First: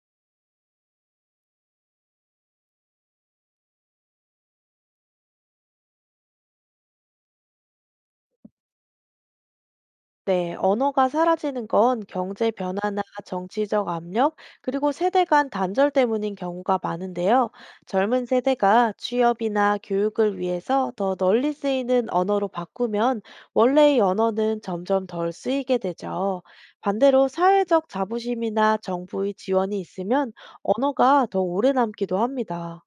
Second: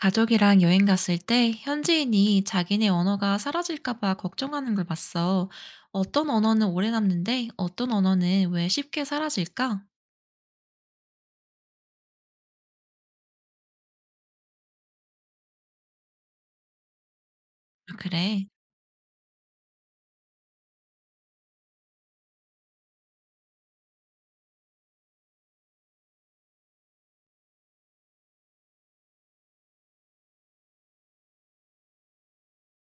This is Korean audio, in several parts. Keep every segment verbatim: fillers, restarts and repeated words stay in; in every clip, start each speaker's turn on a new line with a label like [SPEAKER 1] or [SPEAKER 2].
[SPEAKER 1] 가족이랑 여행 갔을 때 현지인이 자기네 언어가 사라질까 봐 걱정하는 걸 봤어. 어떤 언어는 오래 남는데 어떤 언어는 왜 쉽게 사라질까?
[SPEAKER 2] 네, 언어가 사라지는 건 경제 변화나 정치적 압력, 그리고 세대 간 단절 때문인 경우가 많은데요.
[SPEAKER 1] 아,
[SPEAKER 2] 젊은
[SPEAKER 1] 그래.
[SPEAKER 2] 세대가 취업이나 교육을 위해서 더 널리 쓰이는 언어로 바꾸면 원래의 언어는 점점 덜 쓰이게 되죠. 반대로 사회적 자부심이나 정부의 지원이 있으면 언어가 더 오래 남기도 합니다.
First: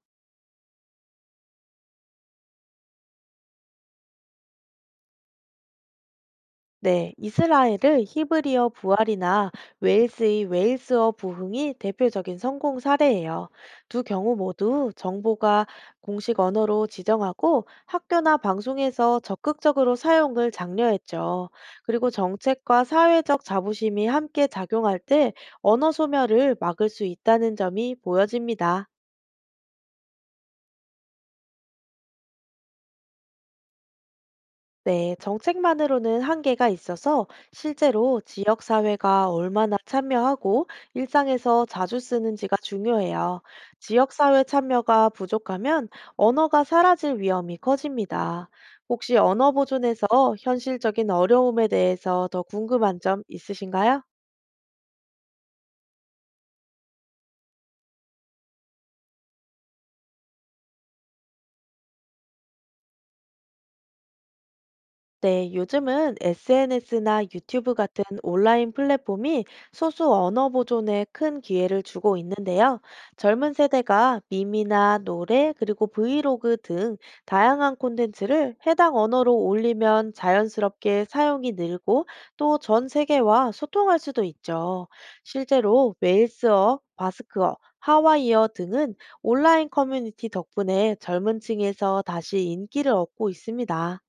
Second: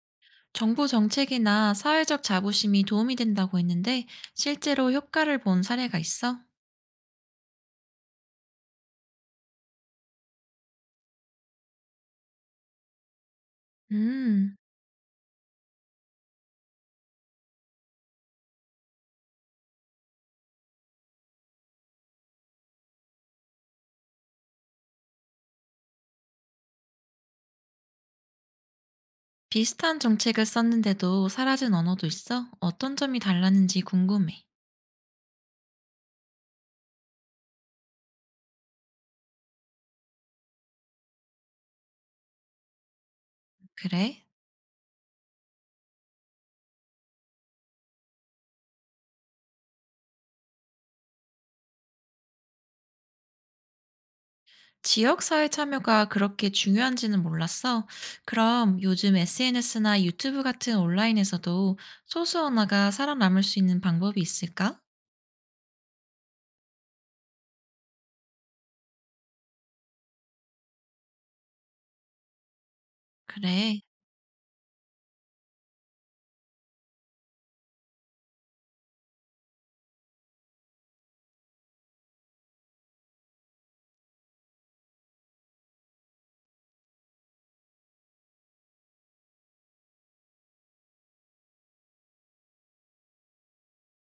[SPEAKER 1] 정부 정책이나 사회적 자부심이 도움이 된다고 했는데 실제로 효과를 본 사례가 있어?
[SPEAKER 2] 네, 이스라엘의 히브리어 부활이나 웨일스의 웨일스어 부흥이 대표적인 성공 사례예요. 두 경우
[SPEAKER 1] 음,
[SPEAKER 2] 모두 정보가 공식 언어로 지정하고 학교나 방송에서 적극적으로 사용을 장려했죠. 그리고 정책과 사회적 자부심이 함께 작용할 때 언어 소멸을 막을 수 있다는 점이 보여집니다.
[SPEAKER 1] 비슷한 정책을 썼는데도 사라진 언어도 있어? 어떤 점이 달랐는지 궁금해.
[SPEAKER 2] 네, 정책만으로는 한계가 있어서 실제로 지역사회가 얼마나 참여하고 일상에서 자주 쓰는지가 중요해요.
[SPEAKER 1] 그래?
[SPEAKER 2] 지역사회 참여가 부족하면 언어가 사라질 위험이 커집니다. 혹시 언어 보존에서 현실적인 어려움에 대해서 더 궁금한 점 있으신가요?
[SPEAKER 1] 지역사회 참여가 그렇게 중요한지는 몰랐어. 그럼 요즘 에스엔에스나 유튜브 같은 온라인에서도 소수 언어가 살아남을 수 있는 방법이 있을까?
[SPEAKER 2] 네, 요즘은 에스엔에스나 유튜브 같은 온라인 플랫폼이 소수 언어 보존에 큰 기회를 주고 있는데요. 젊은
[SPEAKER 1] 그래.
[SPEAKER 2] 세대가 밈이나 노래, 그리고 브이로그 등 다양한 콘텐츠를 해당 언어로 올리면 자연스럽게 사용이 늘고 또 전 세계와 소통할 수도 있죠. 실제로 웨일스어, 바스크어, 하와이어 등은 온라인 커뮤니티 덕분에 젊은 층에서 다시 인기를 얻고 있습니다.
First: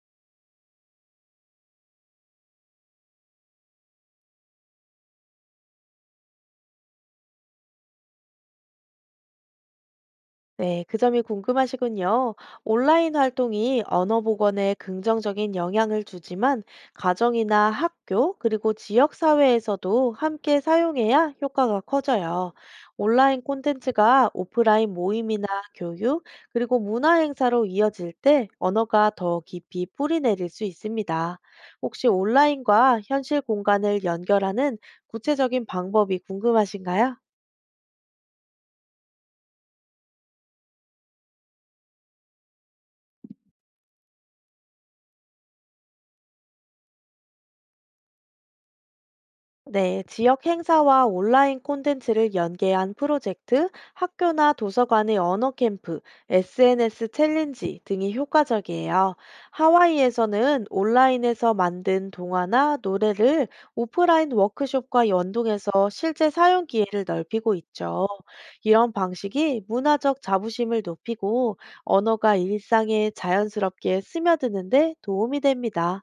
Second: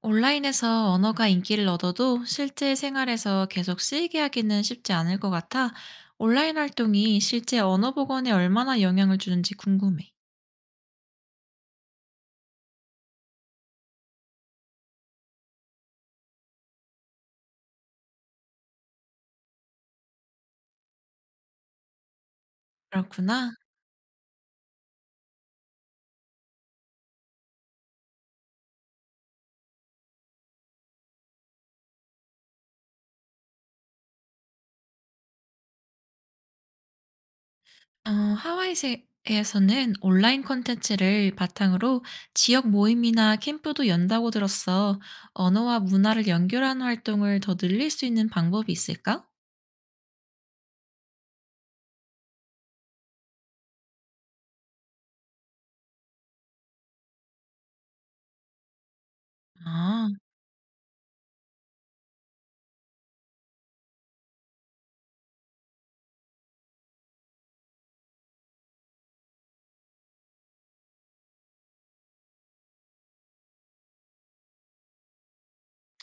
[SPEAKER 1] 온라인에서 언어가 인기를 얻어도 실제 생활에서 계속 쓰이게 하기는 쉽지 않을 것 같아. 온라인 활동이 실제 언어 복원에 얼마나 영향을 주는지 궁금해.
[SPEAKER 2] 네, 그 점이 궁금하시군요. 온라인 활동이 언어 복원에 긍정적인 영향을 주지만 가정이나 학교 그리고 지역 사회에서도 함께 사용해야 효과가 커져요. 온라인
[SPEAKER 1] 그렇구나.
[SPEAKER 2] 콘텐츠가 오프라인 모임이나 교육 그리고 문화 행사로 이어질 때 언어가 더 깊이 뿌리 내릴 수 있습니다. 혹시 온라인과 현실 공간을 연결하는 구체적인 방법이 궁금하신가요?
[SPEAKER 1] 어 하와이 에서는 온라인 콘텐츠를 바탕으로 지역 모임이나 캠프도 연다고 들었어. 언어와 문화를 연결하는 활동을 더 늘릴 수 있는 방법이 있을까?
[SPEAKER 2] 네, 지역 행사와 온라인 콘텐츠를 연계한 프로젝트, 학교나 도서관의 언어 캠프, 에스엔에스 챌린지 등이 효과적이에요.
[SPEAKER 1] 아,
[SPEAKER 2] 하와이에서는 온라인에서 만든 동화나 노래를 오프라인 워크숍과 연동해서 실제 사용 기회를 넓히고 있죠. 이런 방식이 문화적 자부심을 높이고 언어가 일상에 자연스럽게 스며드는데 도움이 됩니다.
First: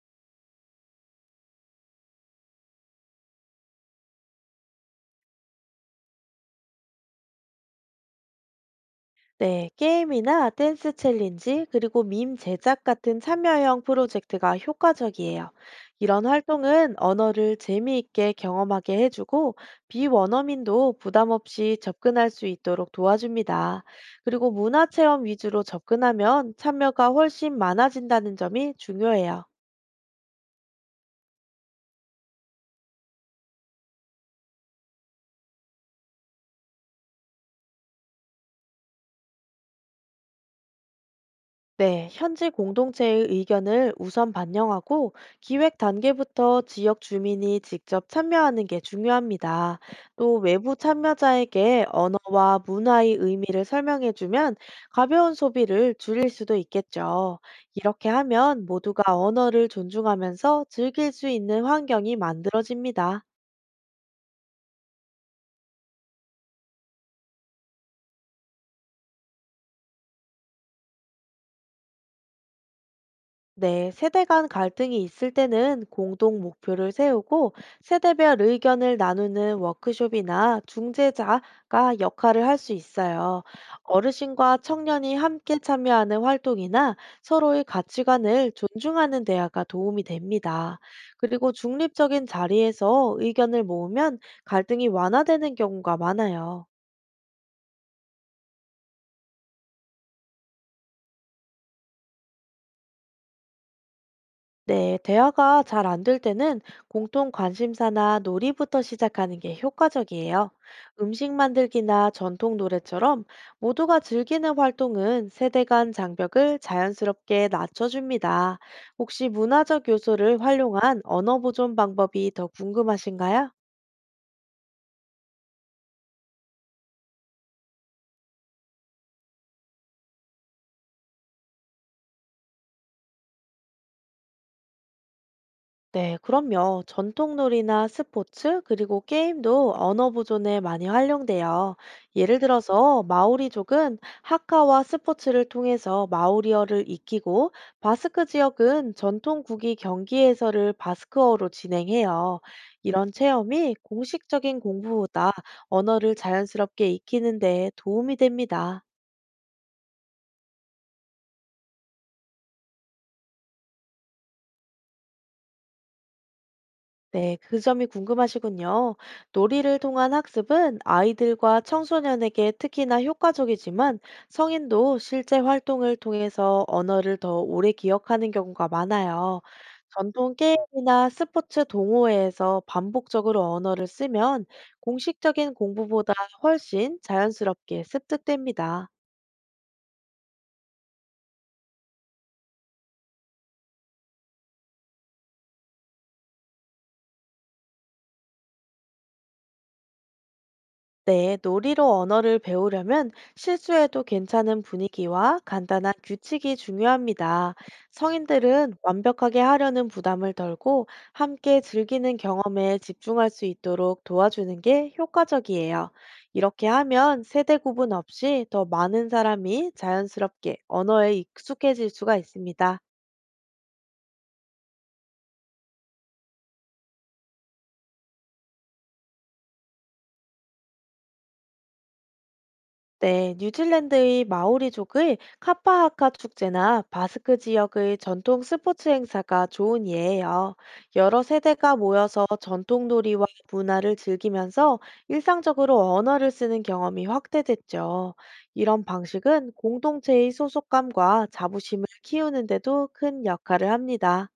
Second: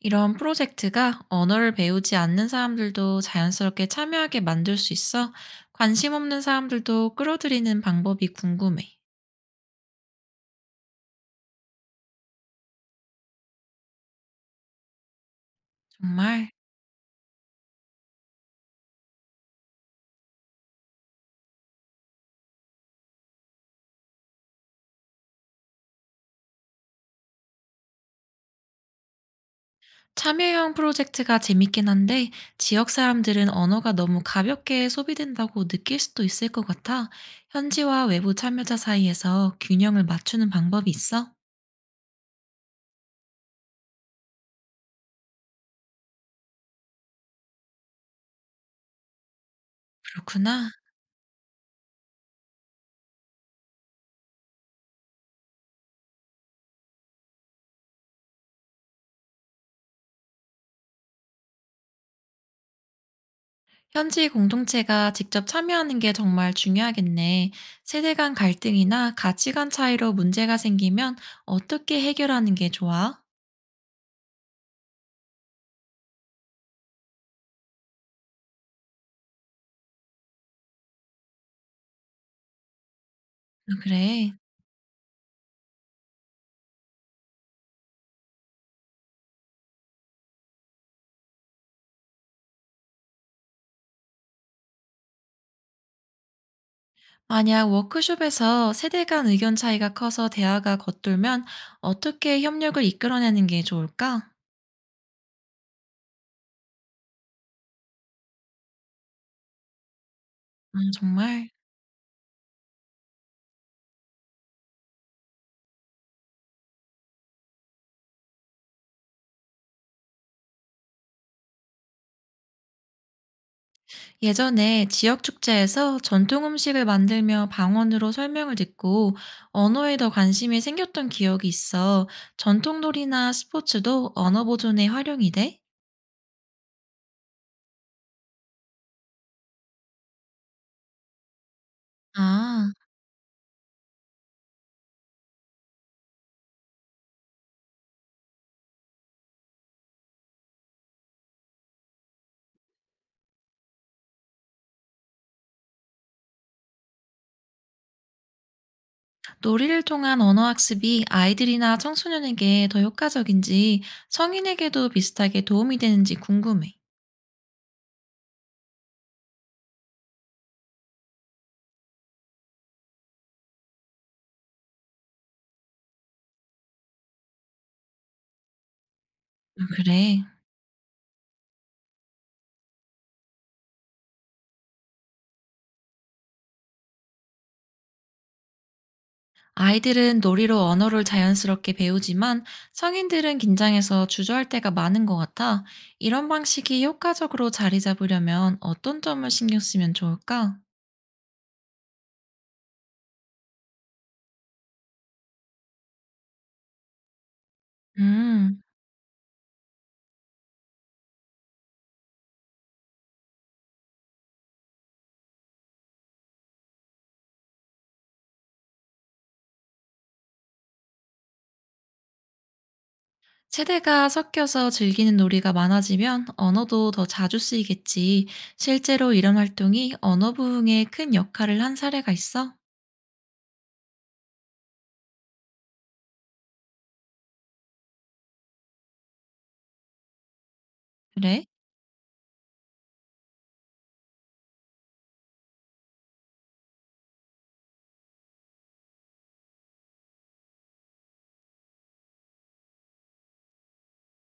[SPEAKER 1] 이런 프로젝트가 언어를 배우지 않는 사람들도 자연스럽게 참여하게 만들 수 있어. 관심 없는 사람들도 끌어들이는 방법이 궁금해.
[SPEAKER 2] 네, 게임이나 댄스 챌린지, 그리고 밈 제작 같은 참여형 프로젝트가 효과적이에요. 이런
[SPEAKER 1] 정말
[SPEAKER 2] 활동은 언어를 재미있게 경험하게 해주고, 비원어민도 부담 없이 접근할 수 있도록 도와줍니다. 그리고 문화체험 위주로 접근하면 참여가 훨씬 많아진다는 점이 중요해요.
[SPEAKER 1] 참여형 프로젝트가 재밌긴 한데 지역 사람들은 언어가 너무 가볍게 소비된다고 느낄 수도 있을 것 같아. 현지와 외부 참여자 사이에서 균형을 맞추는 방법이 있어?
[SPEAKER 2] 네, 현지 공동체의 의견을 우선 반영하고 기획 단계부터 지역 주민이 직접 참여하는 게 중요합니다. 또
[SPEAKER 1] 그렇구나.
[SPEAKER 2] 외부 참여자에게 언어와 문화의 의미를 설명해주면 가벼운 소비를 줄일 수도 있겠죠. 이렇게 하면 모두가 언어를 존중하면서 즐길 수 있는 환경이 만들어집니다.
[SPEAKER 1] 현지 공동체가 직접 참여하는 게 정말 중요하겠네. 세대 간 갈등이나 가치관 차이로 문제가 생기면 어떻게 해결하는 게 좋아?
[SPEAKER 2] 네, 세대 간 갈등이 있을 때는 공동 목표를 세우고 세대별 의견을 나누는 워크숍이나 중재자가 역할을 할 수 있어요.
[SPEAKER 1] 아, 그래.
[SPEAKER 2] 어르신과 청년이 함께 참여하는 활동이나 서로의 가치관을 존중하는 대화가 도움이 됩니다. 그리고 중립적인 자리에서 의견을 모으면 갈등이 완화되는 경우가 많아요.
[SPEAKER 1] 만약 워크숍에서 세대 간 의견 차이가 커서 대화가 겉돌면 어떻게 협력을 이끌어내는 게 좋을까?
[SPEAKER 2] 네, 대화가 잘 안 될 때는 공통 관심사나 놀이부터 시작하는 게 효과적이에요.
[SPEAKER 1] 아,
[SPEAKER 2] 음식
[SPEAKER 1] 정말?
[SPEAKER 2] 만들기나 전통 노래처럼 모두가 즐기는 활동은 세대 간 장벽을 자연스럽게 낮춰줍니다. 혹시 문화적 요소를 활용한 언어 보존 방법이 더 궁금하신가요?
[SPEAKER 1] 예전에 지역 축제에서 전통 음식을 만들며 방언으로 설명을 듣고 언어에 더 관심이 생겼던 기억이 있어. 전통 놀이나 스포츠도 언어 보존에 활용이 돼?
[SPEAKER 2] 네, 그럼요. 전통놀이나 스포츠, 그리고 게임도 언어 보존에 많이 활용돼요. 예를
[SPEAKER 1] 아,
[SPEAKER 2] 들어서 마오리족은 하카와 스포츠를 통해서 마오리어를 익히고 바스크 지역은 전통국기 경기 해설을 바스크어로 진행해요. 이런 체험이 공식적인 공부보다 언어를 자연스럽게 익히는 데 도움이 됩니다.
[SPEAKER 1] 놀이를 통한 언어 학습이 아이들이나 청소년에게 더 효과적인지 성인에게도 비슷하게 도움이 되는지 궁금해.
[SPEAKER 2] 네, 그 점이 궁금하시군요. 놀이를 통한 학습은 아이들과 청소년에게 특히나 효과적이지만 성인도 실제 활동을 통해서 언어를 더 오래 기억하는 경우가 많아요.
[SPEAKER 1] 아, 그래.
[SPEAKER 2] 전통 게임이나 스포츠 동호회에서 반복적으로 언어를 쓰면 공식적인 공부보다 훨씬 자연스럽게 습득됩니다.
[SPEAKER 1] 아이들은 놀이로 언어를 자연스럽게 배우지만 성인들은 긴장해서 주저할 때가 많은 것 같아. 이런 방식이 효과적으로 자리 잡으려면 어떤 점을 신경 쓰면 좋을까?
[SPEAKER 2] 네, 놀이로 언어를 배우려면 실수해도 괜찮은 분위기와 간단한 규칙이 중요합니다.
[SPEAKER 1] 음,
[SPEAKER 2] 성인들은 완벽하게 하려는 부담을 덜고 함께 즐기는 경험에 집중할 수 있도록 도와주는 게 효과적이에요. 이렇게 하면 세대 구분 없이 더 많은 사람이 자연스럽게 언어에 익숙해질 수가 있습니다.
[SPEAKER 1] 세대가 섞여서 즐기는 놀이가 많아지면 언어도 더 자주 쓰이겠지. 실제로 이런 활동이 언어 부흥에 큰 역할을 한 사례가 있어?
[SPEAKER 2] 네, 뉴질랜드의 마오리족의 카파하카 축제나 바스크 지역의 전통 스포츠 행사가 좋은 예예요. 여러
[SPEAKER 1] 그래?
[SPEAKER 2] 세대가 모여서 전통 놀이와 문화를 즐기면서 일상적으로 언어를 쓰는 경험이 확대됐죠. 이런 방식은 공동체의 소속감과 자부심을 키우는데도 큰 역할을 합니다.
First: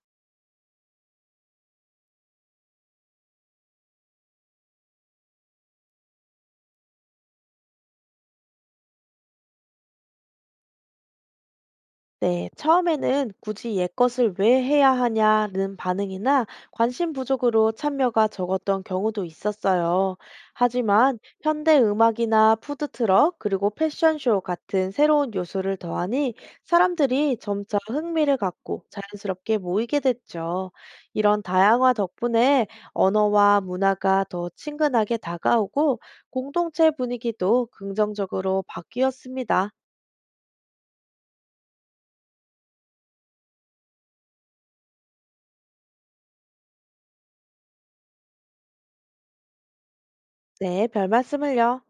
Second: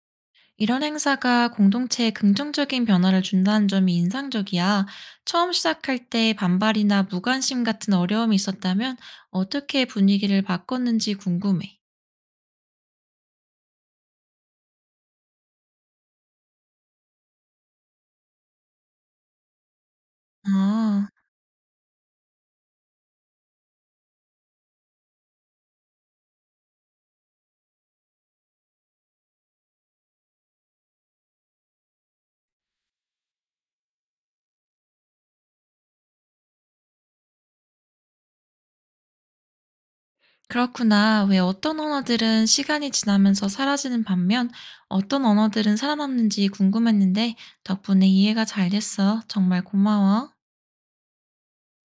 [SPEAKER 1] 이런 행사가 공동체에 긍정적인 변화를 준다는 점이 인상적이야. 처음 시작할 때 반발이나 무관심 같은 어려움이 있었다면 어떻게 분위기를 바꿨는지 궁금해.
[SPEAKER 2] 네, 처음에는 굳이 옛 것을 왜 해야 하냐는 반응이나 관심 부족으로 참여가 적었던 경우도 있었어요.
[SPEAKER 1] 아,
[SPEAKER 2] 하지만 현대 음악이나 푸드트럭, 그리고 패션쇼 같은 새로운 요소를 더하니 사람들이 점차 흥미를 갖고 자연스럽게 모이게 됐죠. 이런 다양화 덕분에 언어와 문화가 더 친근하게 다가오고 공동체 분위기도 긍정적으로 바뀌었습니다.
[SPEAKER 1] 그렇구나. 왜 어떤 언어들은 시간이 지나면서 사라지는 반면 어떤 언어들은 살아남는지 궁금했는데 덕분에 이해가 잘 됐어. 정말 고마워.
[SPEAKER 2] 네, 별 말씀을요.